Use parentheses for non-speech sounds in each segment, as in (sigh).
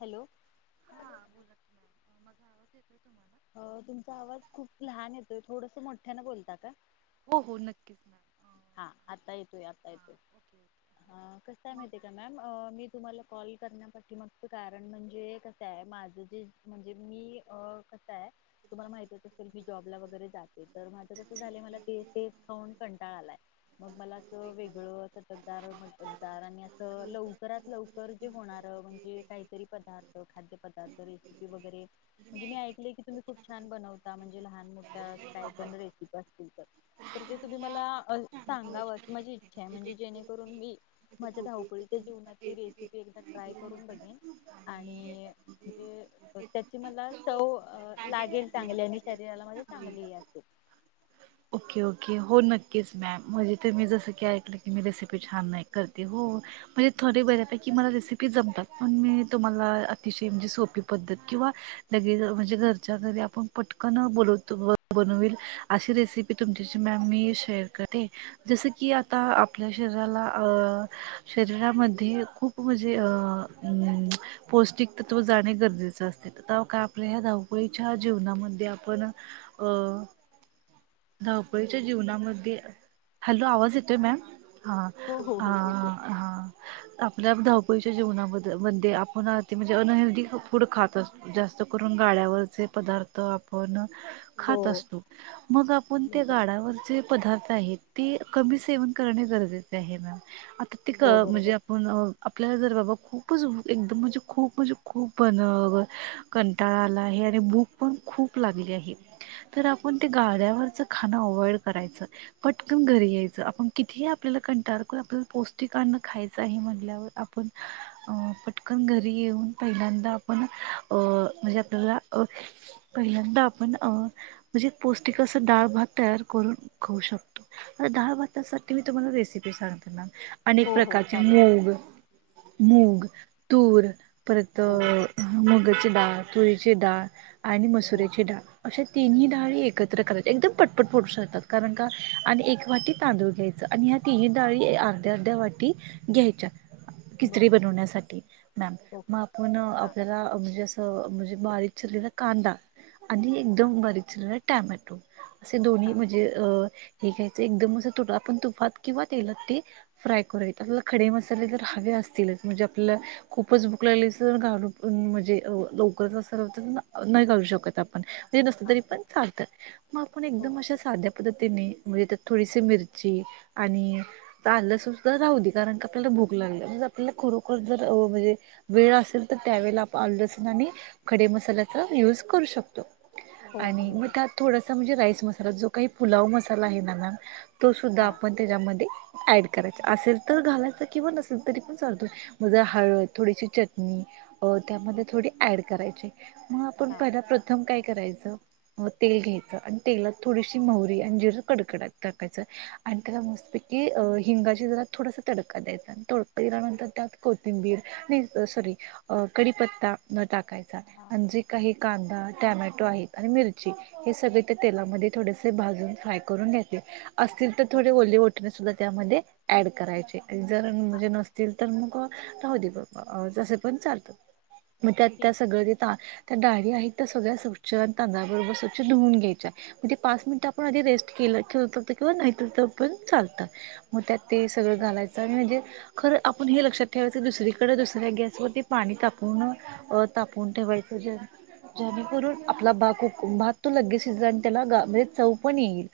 Hello (inaudible) हां बोला की मॅम माझा आवाज येतोय तुम्हाला अ तुमचा आवाज खूप लहान येतोय थोडस मोठ्यान बोलता का हो हो नक्कीच मॅम (inaudible) हा हां आता येतोय आता हां येतोय ओके ओके हां कस मग काये का मॅम मी तुम्हाला कॉल करण्यासाठी मगत कारण म्हणजे कसं आहे माझं जे म्हणजे मी अ तु्हाला माह असेली जॉबला वगैरे जाते तर माझ कस झालं मला ते ते खऊन कंटाळ आलाय मग मला अस वेगळटकदार मटकदार आणि अस लवकरात लवकर जे होणार म्हणजे काहीतरी पदार्थ खाद्य पदार्थ रेसिपी वगैरे म्हणजे मी ऐ तुम् खप छान बनता म्हणजे लहान मोठ्या का पण रेसिपी असतील तर तर ते तुम्ही मला सांगाव माझी इच्छा आहे म्हणजे जेणेकरून मी माझ्या धावपळीच्या जीवनात रेसिपी एकदा ट्राय करून बघेन आणि त्याची मला चव अ लागेल चांगली आणि शरीराला मध्येे चांगली असेल ओके (inaudible) ओके हो नक्कीच मॅम म्हणजे तर मी जसं की ऐकलं की मी रेसिपी छान नाही करते हो म्हणजे थोडी बऱ्यापैकी मला रेसिपी जमतात पण मी तुम्हाला अतिशय म्हणजे सोपी पद्धत किंवा लगेच म्हणजे घरच्या घरी आपण पटकनं बोलवतो बनवेल अशी रेसिपी तुमच्याशी मॅम मी शेअर करते जसं की आता आपल्या शरीराला शरीरामध्ये खूप म्हणजे पौष्टिक तत्त्व जाणे गरजेचं असते तर काय आपल्या ह्या धाव धापळीच्या जीवनामध्ये आपण अ धावपळीच्या जीवनामध्ये हॅलो आवाज येतोय मॅम हा हो हो हा हो येतोय. हा आपल्या च्या जीवना मध्ये आपण ते म्हणजे अनहेल्दीी फूड खात अस जास्त करून गाड्यावर जे पदार्थ आपण हो खात असतो मग आपण त्या बरोबर गाडावरचे पदार्थ क सेव कर गजे आहे प्र्यक हो म्हणजे बरोबर आपण आपल्याला जर बाबा खूप खूपच एकदम म्हणजे खूप म्हणजे खूप बन कंटाळाला हे आणि भूक पण खूप लागली आहे तर आपण ते गाळ्यावरचं खाणं अवॉइड करायचं पटकन घरी यायचं आपण कितीही आपल्याला कंटाळ करून आपल्याला पौष्टिक अन्न खायचं आहे म्हणल्यावर आपण पटकन घरी येऊन पहिल्यांदा आपण म्हणजे आपल्याला पहिल्यांदा आपण म्हणजे पौष्टिक असं डाळ भात तयार करून खाऊ शकतो आता डाळ भातासाठी मी तुम्हाला रेसिपी सांगते मॅम अनेक हो हो प्रकारचे चालेल मूग. मूग तूर. परत हो मग. डाळ तुळीची डाळ. आणि हो मसुरेची डाळ असे. तिन्ही डाळी एकत्र करायच्या एकदम पटपट फडू शकतात कारण का आणि एक वाटी तांदूळ घ्यायच आणि ह्या तिन्ही डाळी अर्ध्या अर्ध्या वाटी घ्यायच्या. बर किच्री बनवण्यासाठी मॅम ओके मग आपण हां आपल्याला म्हणजे. तरे बारी. चलला कांड. आध हां एकदम बारीच. टॅमॅटो. असे दोन्ही हां म्हणजे अ. हे घ्यायचं एकदम असं तुट आपण तुफात किंवा तेलात ते फ्राय करूयेत आपल्याला खडे मसाले जर हवे असतीलच म्हणजे आपलं. हां खूपच भुक लागली. म्हणजे लवकरच. नाही करू शकत आपण. नसत हां तरी पण बरोबर चालतं मग आपण एकदम अशा ओके साध्या पद्धतीने. म्हणजे त्यात थोडीशी मिरची आणि आ लसण सुद्धा राहली कारण क आपल्याला भूक लागली म्हणजे आपल्याला खरोखर जर म्हणजे वेळ असेल तर त्यावेळेला आ लसण आणि. खडे मसाल्याचा यूज करू शकतो. हो आणि मग बरोबर त्यात थोडासा म्हणजे राईस मसा. तर जो काही पुलाव मसाला आहे ना मॅम. तो सुद्धा हां आपण त्याच्यामध्ये ऍड करायच असेल तर घालायच किंवा नसेल तरी, पण चालतोय म जरा हळद थोडीशी चटणी अ हो त्यामध्ये थोडी ऍड करायची. ठीक आहे. मग आपण हां पहिला प्रथम काय. करायच तेल घ्यायचं आणि तेलात थोडीशी महरी आणि जिरं कडकडत टाकायचं आणि त्याला मस्तपैकी हिंगाची जरात थोडासा तडका द्यायचा आणि तडका दिल्यानंतर त्यात कोथिंबीर आणि सॉरी कडीपत्ता टाकायचा. हां आणि जे काही. कांदा टॅमॅटो आहे आणि मिरची हे सगळे ते तेलामध्ये थोडेसे भाजून फ्राय करून घेते. असतील तर हो थोडे ओले वाटणे सुद्धा त्यामध्ये ऍड करायचे, जर हां म्हणजे नसतील तर मग, राहु दे ब जसे पण चालत. म त्यात ठीक त्यास त्या डाळी आहेत त्या सगळ्या स्वच्छ तांदबरोबर स्वच्छ धुवून घ्यायच्या म्हणजे पाच मिनिट आपण आध रेस्ट के किंवा पण चालत. मग त्यात ते सगळं आहे घालायचं म्हणजे, खरं आपण हे लक्षात ठेवायचं दुसरीकडें दुसऱ्या गॅसवरती पाणी तापून तापून ठेवायच जेणेकरून आपला बाक भात तो लगेच शिजला आणि त्याला म्हणजे चव पण येईल,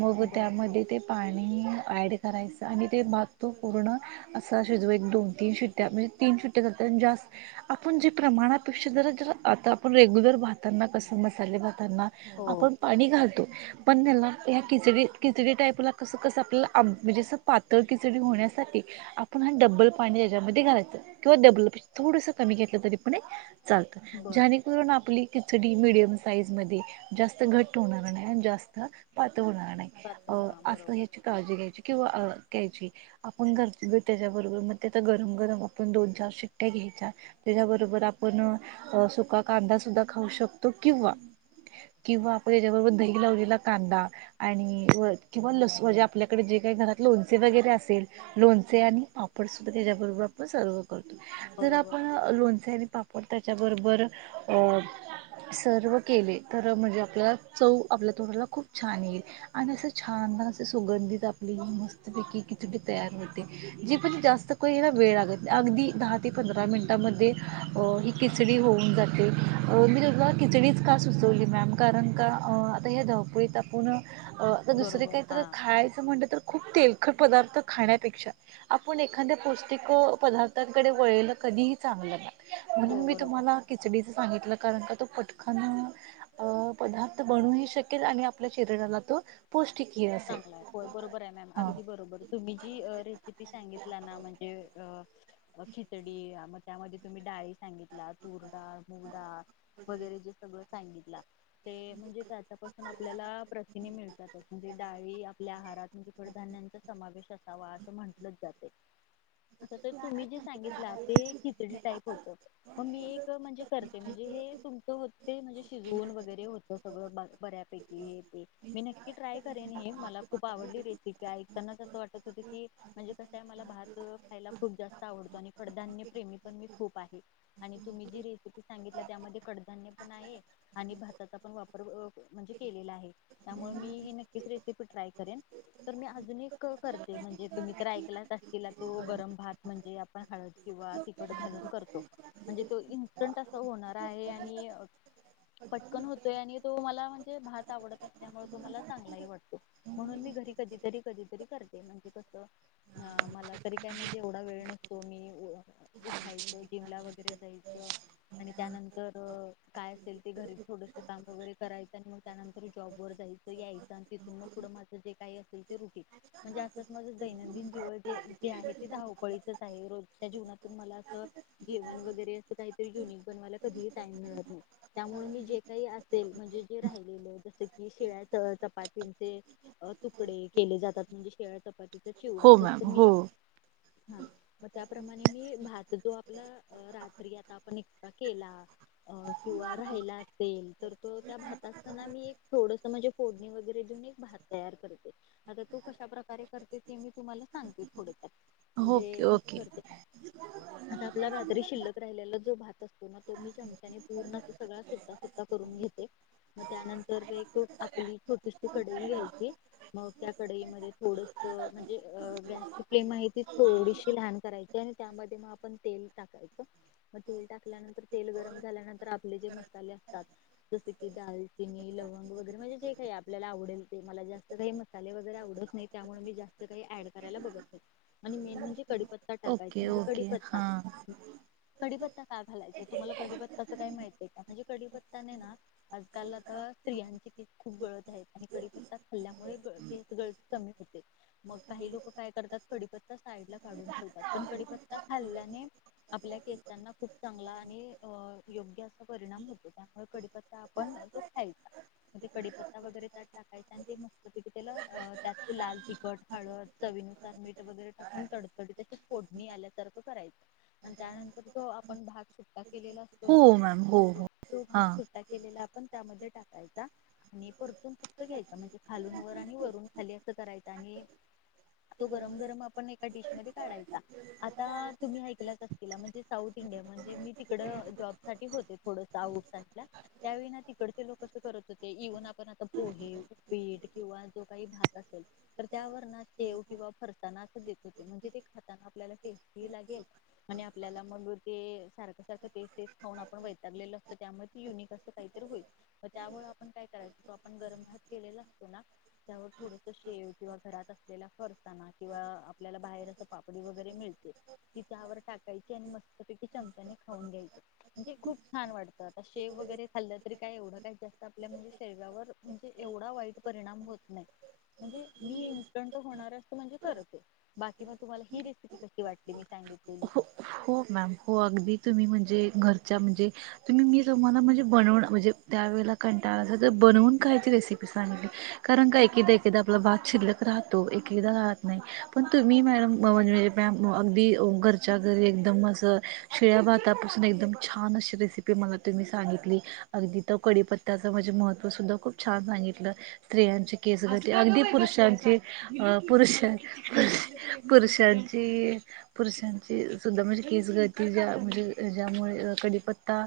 मग बर त्यामध्ये ते पाणी ॲड करायचं आणि ते, मातु पूर्ण असं शिजू एक दोन तीन शिट्ट्या म्हणजे तीन शिट्ट्या झााततात आणि जास्त आपण जे प्रमाणात पेक्षा जरा जरा आता आपण रेग्युलर भातताना कसं मसाले भात ना हो आपण पाणी घालतो. पण त्याला ह्या खिचडी- खिचडी टाईपला कसं -कसं आपल्याला आप- म्हणजे असं पातळ खिचडी होण्यासाठी, आपण हा डब्बल पाणी त्याच्यामध्ये घालायचं किंवा डबल थोडस कमी घेतलं तरी पण चालत बर जेणेकरून आपली खिच कढी मिडीयम साईज मध्ये जास्त घट होणार नाही, जास्त पातळ होणार नाही, चालतंय हां असं बरोबर ह्याची काळजी घ्यायची किंवा अ घ्यायची. आपण (unintelligible) त्याच्या बरोबर मग त्या गरम गरम आपण दोन चार शिट्टया घ्यायच्या त्याच्या बरोबर आप आपण सुका कांदा सुद्धा खाऊ शकतो किंवा, किंवा आपण ह्याच्या बरोबर दही लावलेला कांदा आणि किंवा लस म्हणजे आपल्याकडे जे काही घरात लोणचे वगैरे असेल लोणचे आणि पापड सुद्धा त्याच्या बरोबर आपण सर्व जर बरोबर आपण लोणचे आणि पाप पण त्याच्याबरोबर अ सर्व्ह केले तर म्हणजे, आपल्याला चव आपल्या तोडांला खूप छान येइल, आणि असं छान! असे सुगंधित आपली मस्तपैकी खिचडी तयार होते, जी पण जास्त का ना वेळ लागत नाही, अगदी दहा ते पंधरा मिनिटामध्ये हो किचडी होऊन जाते, अ मी तुला खिचडीचं का सुचवली मॅम कारण का, आता ह्या धावपळीत आपण अ आता दुसरे बरोबर काही तर हां खायचं म्हटलं, तर खूप तेल अख्खं पदार्थ खाण्यापेक्षा आपण एखाद्या पौष्टिक पदार्थांकडे वळलं कधीही चांगलं ना. हो म्हणून मी बरोबर तुम्हाला खिचडीच सांगितलं. कारण, का तो पटकन पदार्थ बनू शकेल आणि आपल्या शरीराला तो पौष्टिक चांगला होय, बरोबर आहे मॅम अगदी बरोबर तुम्ही जी रेसिपी सांगितला ना म्हणजे अ अ खिचडी म त्या मध्ये तुम्ही डाळी सांगितला तुर डाळ मुगडाळ. वगैरे जे सगळं सांगितला, ते म्हणजे त्याच्यापासून आपल्याला प्रथीने मिळतात. (unintelligible) डाळी आपल्या आहारात, म्हणजे कडधान्यांचा समावेश असावा असं म्हंटलंच जातय. आता तर तुम्ही जे सांगितला ते खिचडी टाईप होत, मग मी एक म्हणजे कर म्हणजे हे तुमचं होत, ते म्हणजे शिजवून वगैरे होत, सगळं बऱ्यापैकी हे ते मी नक्की ट्राय करेन हे, मला खूप आवडली रेसिपी, ऐकतानाच असं वाटत होत की म्हणजे कसं आहे मला भात खायला खूप जास्त आवडतो, आणि कडधान्य प्रेमी पण मी खूप आहे, आणि तुम्ही जी रेसिपी सांगितली त्यामध्ये कडधान्य पण आहे आणि भाताचा पण वापर म्हणजे केलेला आहे, त्यामुळे मी हे न. नक्कीच रेसिपि ट्राय करेन, तर मी अजून. करते, म्हणजे तुम्ही तर ऐकलाच असशीला. तिला तो गरम भात म्हणजे आपण हळत किंवा तिखट घालून करतो, म्हणजे तो इन्स्टंट अस होणार आहे, आणि. पटकन होतोय, मला आणि तो मला म्हणजे, भात आवडत असल्या त्यामुळे तुम्हाला चांग- चांगलाही वाटतो, म्हणून मी घरी कधीतरी कधीतरी करते, म्हणजे. अ मला तरी काय म्हणजे एवढा वेळ नसतो मी उठायचं जिमला वगैरे जायचं आणि त्यानंतर काय असेल ते घरी थोडस काम- वगैरे करायचं आणि मग त्यानंतर जॉब वर जायचं-यायचं. आणि तिथून मग पुढं माझं जे काही असेल ते रुटिंग. म्हणजे आपल माझ दैनंदिन जीवन जे जे आहे, ते धावपळीचच आहे. रोजच्या जीवनातून मला असं जेवण वगैरे अस काहीतरी युनिक बनवायला कधीही टाईम मिळत नाही. त्यामुळे मी जे काही असेल. म्हणजे जे राहिलेलं जसं की शिळ्या च चपातीचे तुकडे केले जातात म्हणजेे- (unintelligible) चिवडा हो मॅम जस मी, हो हा मग त्याप्रमाणे मी भात जो आपला रात्री आता आपण एकदा केला किंवा राहिला असेल तर तो त्या भात असताना मी एक थोडस म्हणजे फोडणी वगैरे (unintelligible) भात तयार करते आता तो कशा प्रकारे करते ते मी तुम्हाला सांगते थोड फार ओके म्हणजे कस ओके करते आता आपला रात्री शिल्लक राहिलेला भात असतो ना तो मी चम्याने पूर्ण सगळ सुट्टा सुट्टा करून घेते मग त्यानंतर एक आपली छोटीशी कडई घ्यायची मग त्या कडई मध्ये थोडस म्हणजे गॅसची फ्लेम आहे ती थोडीशी लहान करायची आणि त्यामध्ये मग आपण तेल टाकायचं मग तेल टाकल्यानंतर तेल गरम झाल्यानंतर आपले जे मसाले असतात जसे की दालचिनी लवंग वगैरे म्हणजे जे काही आपल आपल्याला आवडेल ते मला जास्त काही मसाले वगैरे आवडत नाही त्यामुळे मी जास्त काही ऍड करायला बघत नाही आणि मेन म्हणजे, कडीपत्ता टाकायचा ओके म्हणजे ओके कडीपत्ता हां कडीपत्ता काय घालायचा तुम्हाला कडीपत्ता अस काय माहितय का म्हणजे कडीपत्ताने ना आजकाल आता स्त्रियांची केस खूप गळ कडीपत्ता खाल्ल्यामुळे केस गळती कमी होते मग काही लोक काय करतात कडीपत्ता साईड ला काढून ठेवतात. पण कडीपत्ता खाल्ल्याने आपल्या केसांना खूप चांगला. आणि अ योग्य असा परिणाम होतो त्यामुळे कडीपत्ता आपण तो खायचा म्हणजे कडीपत्ता वगैरे त्या टाकायंचा आणि ते मस्तपैकी तेल त्यात लाल तिखट हाळद चवीनुसार मीठ वगैरे टाकून तडतडी त फोडणी आल्यासारखं करायच आणि त्यानंतर जो आपण भात सुटा केलेला असतो हो ना मॅम हो हो तो भात हां सुट्टा केलेला आपण त्यामध्ये टाकायचा आणि परतून फक्त घ्यायचा म्हणजे खालून वर आणि वरून खाली असं करायच आणि तो गरम गरम आपण एका डिश मध्ये काढायचा आता तुम्ही ऐकलाच असतील म्हणजे साऊथ इंडिया म्हणजे मी तिकड जॉब साठी होते थोडस आउट साईड ला त्यावेळी ना तिकडचे लोक अस करत होते. इव्हन आपण आता पोहे उपीट किंवा जो काही भात असेल तर त्यावर ना शेव किंवा फरसाणा अस देत होते म्हणजे ते खाताना आपल्याला टेस्ट लागेल आणि आपल्याला म्हणू ते सारखं सारखं तेच तेच खाऊन आपण वैतागलेलो असतं त्यामुळे युनिक असं काहीतरी होईल त्यामुळे आपण काही- जो आपण गरम भात केलेला असतो ना त्यावर थोडस शेव किंवा घरात असलेला फरसाणा किंवा आपल्याला बाहेर अस पापडी वगैरे मिळते ति त्यावर टाकायची आणि मस्तपैकी चमचा नी खाऊन घ्यायची म्हणजे खूप छान वाटत. शेव वगैरे खाल्ल- तरी काय एवढं काही जास्त आपल्या म्हणजे- तेण्यावर म्हणजे एवढा वाईट परिणाम होत नाही म्हणजे मी इन्स्टंट होणार असत म्हणजे करते बाकी म तुम्हाला ही रेसिपी कशी वाटली. मी सांगितलेली हो हो मॅम हो अगदी. तुम्ही म्हणजे घरच्या म्हणजे तुम्ही मी तुम्हाला म्हणजे बनवण म्हणजे त्या वेळेला कंटाळाला असल तर बनवून खायची रेसिपी सांगितली कारण का एकेदा एकेदा आपला भात शिल्लक राहतो एकेदा राहत नाही पण तुम्ही मॅडम म्हणजे म्हणजे मॅम अगदी घर- च्या घरी एकदम असं भातापासून एकदम छान अशी रेसिपी मला तुम्ही सांगितली अगदी तर कडीपत्ताचं माझे महत्त्व सुद्धा खूप छान सांगितलं स्त्रियांची. केस गळती आत्ता ग अगदी बाई बसलाय. पुरुषांची पुरुष पुरुषांची. पुरुषाची. धा म्हणजे केस गळती ज्यामुळे कडीपता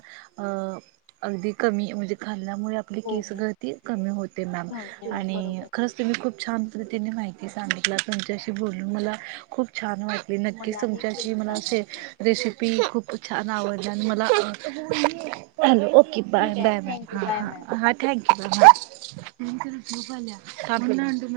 अगदी कमी म्हणजे खा मुळे आपली हो केस हो गळती कमी होते मॅम हो हो, आणि बरोबर खरच तुही खूप छान पद्धतीने माहिती ती सांगितलं तुमच्याशी बोलून मला खूप छान वाटल. नक्की स मलाही खूप मला छान अस वाटलं रेसिपी खूपछ आवड मला हॅलो ओके बाय ठीक आहे बाय बा थँक्यू ह बाय मॅम ह हां थँक्यू बा सख तमळनाड